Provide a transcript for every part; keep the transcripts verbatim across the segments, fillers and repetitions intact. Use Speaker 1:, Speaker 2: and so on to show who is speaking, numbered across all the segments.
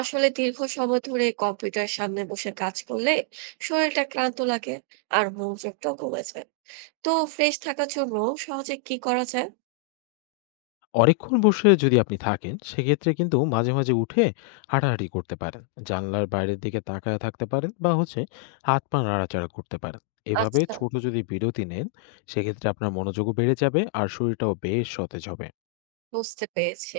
Speaker 1: আসলে দীর্ঘ সময় ধরে কম্পিউটার সামনে বসে কাজ করলে শরীরটা ক্লান্ত লাগে আর মনোযোগটাও কমে যায়। তো ফ্রেশ থাকার জন্য সহজে কি করা যায়?
Speaker 2: অনেকক্ষণ বসে যদি আপনি থাকেন, সেক্ষেত্রে কিন্তু মাঝে মাঝে উঠে হাঁটাহাঁটি করতে পারেন। জানলার বাইরের দিকে তাকায় থাকতে পারেন, বা হচ্ছে হাত পা নাড়াচাড়া করতে পারেন। এভাবে
Speaker 1: আচ্ছা,
Speaker 2: ছোট যদি বিরতি নেন, সেক্ষেত্রে আপনার মনোযোগও বেড়ে যাবে আর শরীরটাও বেশ সতেজ হবে।
Speaker 1: বুঝতে পেরেছি।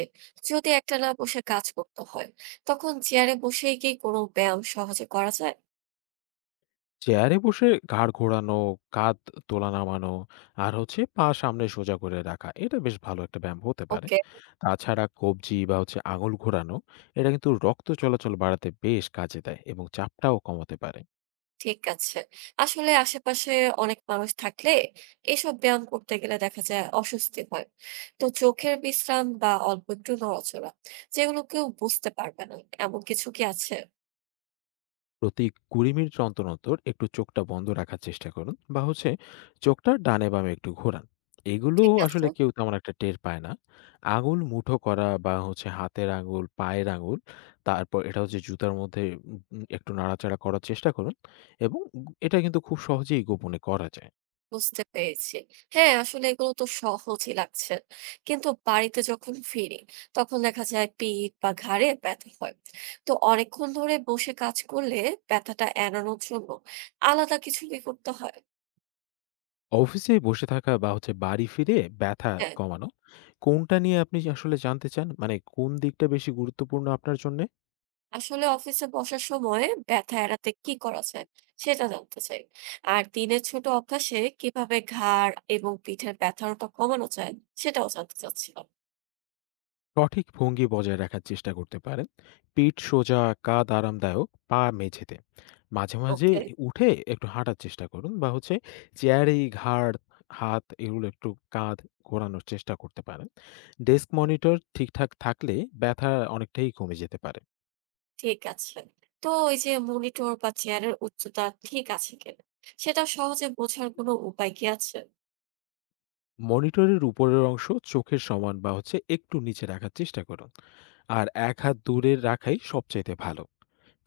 Speaker 1: যদি একটা না বসে কাজ করতে হয় তখন চেয়ারে বসেই কি কোনো ব্যায়াম সহজে করা যায়?
Speaker 2: চেয়ারে বসে ঘাড় ঘোরানো, কাঁধ তোলা নামানো, আর হচ্ছে পা সামনে সোজা করে রাখা এটা বেশ ভালো একটা ব্যায়াম হতে পারে।
Speaker 1: ওকে,
Speaker 2: তাছাড়া কবজি বা হচ্ছে আঙুল ঘোরানো, এটা কিন্তু রক্ত চলাচল বাড়াতে বেশ কাজে দেয় এবং চাপটাও কমাতে পারে।
Speaker 1: ঠিক আছে। আসলে আশেপাশে অনেক মানুষ থাকলে এসব ব্যায়াম করতে গেলে দেখা যায় অস্বস্তি হয়। তো চোখের বিশ্রাম বা অল্প একটু নড়াচড়া, যেগুলো কেউ বুঝতে পারবে না, এমন কিছু কি আছে?
Speaker 2: প্রতি বিশ মিনিট অন্তর অন্তর একটু চোখটা বন্ধ রাখার চেষ্টা করুন, বা হচ্ছে চোখটা ডানে বামে একটু ঘোরান। এগুলো
Speaker 1: ঠিক
Speaker 2: আসলে
Speaker 1: আছে,
Speaker 2: কেউ তেমন একটা টের পায় না। আঙুল মুঠো করা, বা হচ্ছে হাতের আঙুল, পায়ের আঙুল, তারপর এটা হচ্ছে জুতার মধ্যে উম উম একটু নাড়াচাড়া করার চেষ্টা করুন, এবং গু এটা কিন্তু খুব সহজেই গোপনে করা যায়।
Speaker 1: বুঝতে পেরেছি। হ্যাঁ, আসলে এগুলো তো সহজই লাগছে। কিন্তু বাড়িতে যখন ফিরি তখন দেখা যায় পিঠ বা ঘাড়ে ব্যথা হয়। তো অনেকক্ষণ ধরে বসে কাজ করলে ব্যথাটা এড়ানোর জন্য আলাদা কিছু কি করতে হয়?
Speaker 2: অফিসে বসে থাকা বা হচ্ছে বাড়ি ফিরে ব্যথা
Speaker 1: হ্যাঁ।
Speaker 2: কমানো, কোনটা নিয়ে আপনি আসলে জানতে চান? মানে কোন দিকটা বেশি গুরুত্বপূর্ণ আপনার জন্যে?
Speaker 1: আসলে অফিসে বসার সময় ব্যথা এড়াতে কি করা যায় সেটা জানতে চাই, আর দিনের ছোট অভ্যাসে কিভাবে ঘাড় এবং পিঠের ব্যথাটা কমানো যায় সেটাও জানতে চাচ্ছিলাম।
Speaker 2: সঠিক ভঙ্গি বজায় রাখার চেষ্টা করতে পারেন পিঠ সোজা, কাঁধ আরামদায়ক, পা মেঝেতে। মাঝে মাঝে
Speaker 1: ওকে,
Speaker 2: উঠে একটু হাঁটার চেষ্টা করুন, বা হচ্ছে চেয়ারে ঘাড়, হাত, এগুলো একটু, কাঁধ ঘোরানোর চেষ্টা করতে পারেন। ডেস্ক মনিটর ঠিকঠাক থাকলে ব্যথা অনেকটাই কমে যেতে পারে।
Speaker 1: ঠিক আছে। তো ওই যে মনিটর বা চেয়ারের উচ্চতা ঠিক আছে কিনা সেটা সহজে বোঝার কোনো উপায় কি আছে?
Speaker 2: মনিটরের উপরের অংশ চোখের সমান বা হচ্ছে একটু নিচে রাখার চেষ্টা করুন, আর এক হাত দূরে রাখাই সবচাইতে ভালো।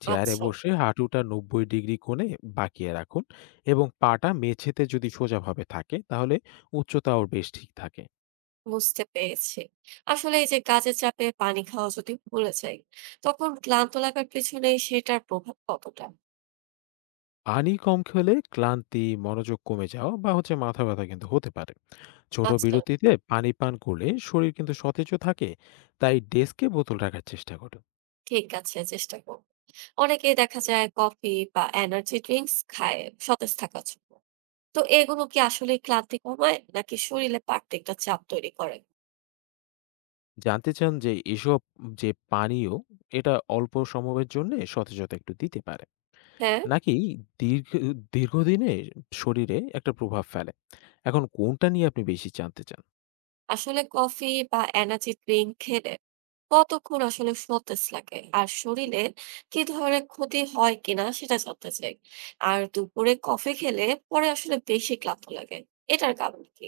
Speaker 2: চেয়ারে
Speaker 1: আচ্ছা,
Speaker 2: বসে হাঁটুটা নব্বই ডিগ্রি কোণে বাঁকিয়ে রাখুন, এবং পাটা মেঝেতে যদি সোজাভাবে থাকে তাহলে উচ্চতাও বেশ ঠিক থাকে।
Speaker 1: বুঝতে পেরেছি। আসলে এই যে কাজের চাপে পানি খাওয়া যদি ভুলে যাই, তখন ক্লান্ত লাগার পিছনে সেটার প্রভাব কতটা?
Speaker 2: পানি কম খেলে ক্লান্তি, মনোযোগ কমে যাওয়া, বা হচ্ছে মাথা ব্যথা কিন্তু হতে পারে। ছোট
Speaker 1: আচ্ছা,
Speaker 2: বিরতিতে পানি পান করলে শরীর কিন্তু সতেজও থাকে। তাই ডেস্কে বোতল রাখার চেষ্টা করুন।
Speaker 1: ঠিক আছে, চেষ্টা করবো। অনেকেই দেখা যায় কফি বা এনার্জি ড্রিঙ্কস খায় সতেজ থাকার জন্য। তো এগুলো কি আসলে ক্লান্তি কমায় নাকি শরীরে বাড়তি একটা চাপ তৈরি করে?
Speaker 2: জানতে চান যে এসব, যে পানীয়, এটা অল্প সময়ের জন্য সতেজতা একটু দিতে পারে,
Speaker 1: হ্যাঁ।
Speaker 2: নাকি দীর্ঘ দীর্ঘদিনে শরীরে একটা প্রভাব ফেলে এখন কোনটা নিয়ে আপনি বেশি জানতে চান?
Speaker 1: আসলে কফি বা এনার্জি ড্রিঙ্ক খেলে কতক্ষণ আসলে সতেজ লাগে আর শরীরে কি ধরনের ক্ষতি হয় কিনা সেটা জানতে চাই। আর দুপুরে কফি খেলে পরে আসলে বেশি ক্লান্ত লাগে, এটার কারণ কি?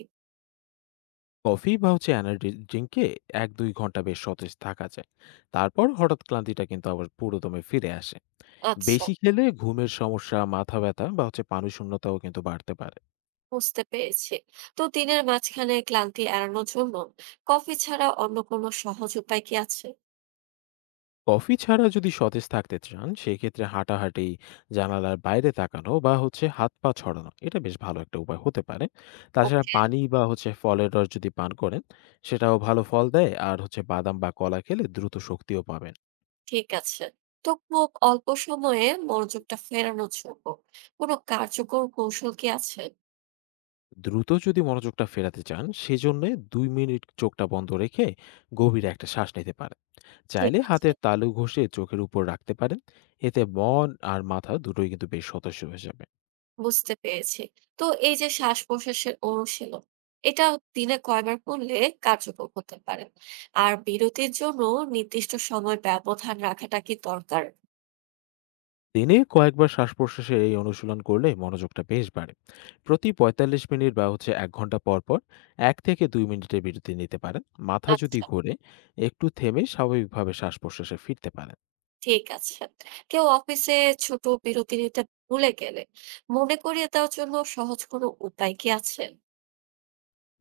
Speaker 2: কফি বা হচ্ছে এনার্জি ড্রিঙ্কে এক দুই ঘন্টা বেশ সতেজ থাকা যায়, তারপর হঠাৎ ক্লান্তিটা কিন্তু আবার পুরোদমে ফিরে আসে।
Speaker 1: আচ্ছা,
Speaker 2: বেশি খেলে ঘুমের সমস্যা, মাথা ব্যথা, বা হচ্ছে পানিশূন্যতাও কিন্তু বাড়তে পারে।
Speaker 1: বুঝতে পেরেছি। তো দিনের মাঝখানে ক্লান্তি এড়ানোর জন্য কফি ছাড়া অন্য কোনো সহজ উপায় কি আছে?
Speaker 2: কফি ছাড়া যদি সতেজ থাকতে চান, সেক্ষেত্রে হাঁটাহাঁটি, জানালার বাইরে তাকানো, বা হচ্ছে হাত পা ছড়ানো এটা বেশ ভালো একটা উপায় হতে পারে। তাছাড়া
Speaker 1: ওকে,
Speaker 2: পানি বা হচ্ছে ফলের রস যদি পান করেন, সেটাও ভালো ফল দেয়, আর হচ্ছে বাদাম বা কলা খেলে দ্রুত শক্তিও পাবেন।
Speaker 1: ঠিক আছে। তো খুব অল্প সময়ে মনোযোগটা ফেরানোর জন্য কোনো কার্যকর কৌশল কি আছে?
Speaker 2: দ্রুত যদি মনোযোগটা ফেরাতে চান, সেজন্য দুই মিনিট চোখটা বন্ধ রেখে গভীর একটা শ্বাস নিতে পারেন।
Speaker 1: ঠিক
Speaker 2: চাইলে
Speaker 1: আছে,
Speaker 2: হাতের তালু ঘষে চোখের উপর রাখতে পারেন। এতে মন আর মাথা দুটোই কিন্তু বেশ সতেজ হয়ে যাবে।
Speaker 1: বুঝতে পেরেছি। তো এই যে শ্বাস প্রশ্বাসের অনুশীলন, এটা দিনে কয়বার করলে কার্যকর হতে পারে? আর বিরতির জন্য নির্দিষ্ট সময় ব্যবধান রাখাটা কি দরকার?
Speaker 2: দিনে কয়েকবার শ্বাস-প্রশ্বাসের এই অনুশীলন করলে মনোযোগটা বেশ বাড়ে। প্রতি পঁয়তাল্লিশ মিনিট বা হচ্ছে এক ঘন্টা পর, পর এক থেকে দুই মিনিটের বিরতি নিতে পারেন। মাথা যদি
Speaker 1: আচ্ছা,
Speaker 2: ঘোরে, একটু থেমে স্বাভাবিকভাবে শ্বাস-প্রশ্বাসে ফিরতে পারেন।
Speaker 1: ঠিক আছে। কেউ অফিসে ছোট বিরতি নিতে ভুলে গেলে মনে করিয়ে দেওয়ার জন্য সহজ কোনো উপায় কি আছে?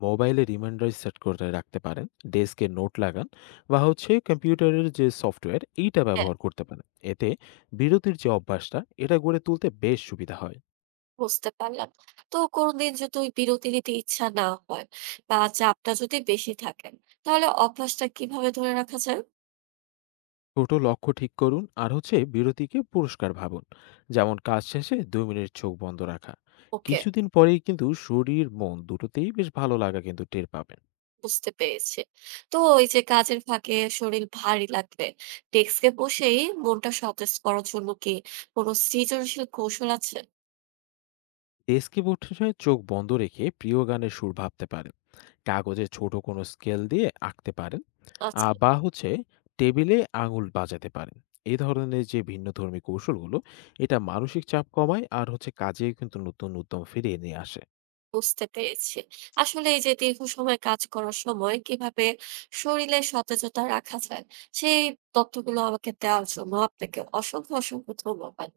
Speaker 2: মোবাইলে রিমাইন্ডার সেট করে রাখতে পারেন, ডেস্কে নোট লাগান, বা হচ্ছে কম্পিউটারের যে সফটওয়্যার, এইটা
Speaker 1: হ্যাঁ,
Speaker 2: ব্যবহার করতে পারেন। এতে বিরতির যে অভ্যাসটা, এটা গড়ে তুলতে বেশ সুবিধা হয়।
Speaker 1: বুঝতে পারলাম। তো কোনদিন যদি ওই বিরতি নিতে ইচ্ছা না হয় বা চাপটা যদি বেশি থাকে, তাহলে অভ্যাসটা কিভাবে ধরে রাখা যায়?
Speaker 2: ছোট লক্ষ্য ঠিক করুন, আর হচ্ছে বিরতিকে পুরস্কার ভাবুন। যেমন কাজ শেষে দুই মিনিট চোখ বন্ধ রাখা
Speaker 1: ওকে,
Speaker 2: কিছুদিন পরেই কিন্তু শরীর মন দুটোতেই বেশ ভালো লাগা কিন্তু টের পাবেন।
Speaker 1: বুঝতে পেরেছি। তো এই যে কাজের ফাঁকে শরীর ভারী লাগবে, ডেস্কে বসেই মনটা সতেজ করার জন্য কি কোনো সৃজনশীল কৌশল আছে?
Speaker 2: ডেস্কে বসে চোখ বন্ধ রেখে প্রিয় গানের সুর ভাবতে পারেন, কাগজে ছোট কোনো স্কেল দিয়ে আঁকতে পারেন,
Speaker 1: আচ্ছা।
Speaker 2: আহ, বা হচ্ছে টেবিলে আঙুল বাজাতে পারেন। এই ধরনের যে ভিন্নধর্মী কৌশলগুলো, এটা মানসিক চাপ কমায়, আর হচ্ছে কাজে কিন্তু নতুন উদ্যম ফিরিয়ে নিয়ে আসে।
Speaker 1: বুঝতে পেরেছি। আসলে এই যে দীর্ঘ সময় কাজ করার সময় কিভাবে শরীরে সতেজতা রাখা যায়, সেই তথ্যগুলো আমাকে দেওয়ার জন্য আপনাকে অসংখ্য, অসংখ্য ধন্যবাদ।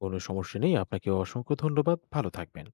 Speaker 2: কোনো সমস্যা নেই, আপনাকে অসংখ্য ধন্যবাদ, ভালো থাকবেন।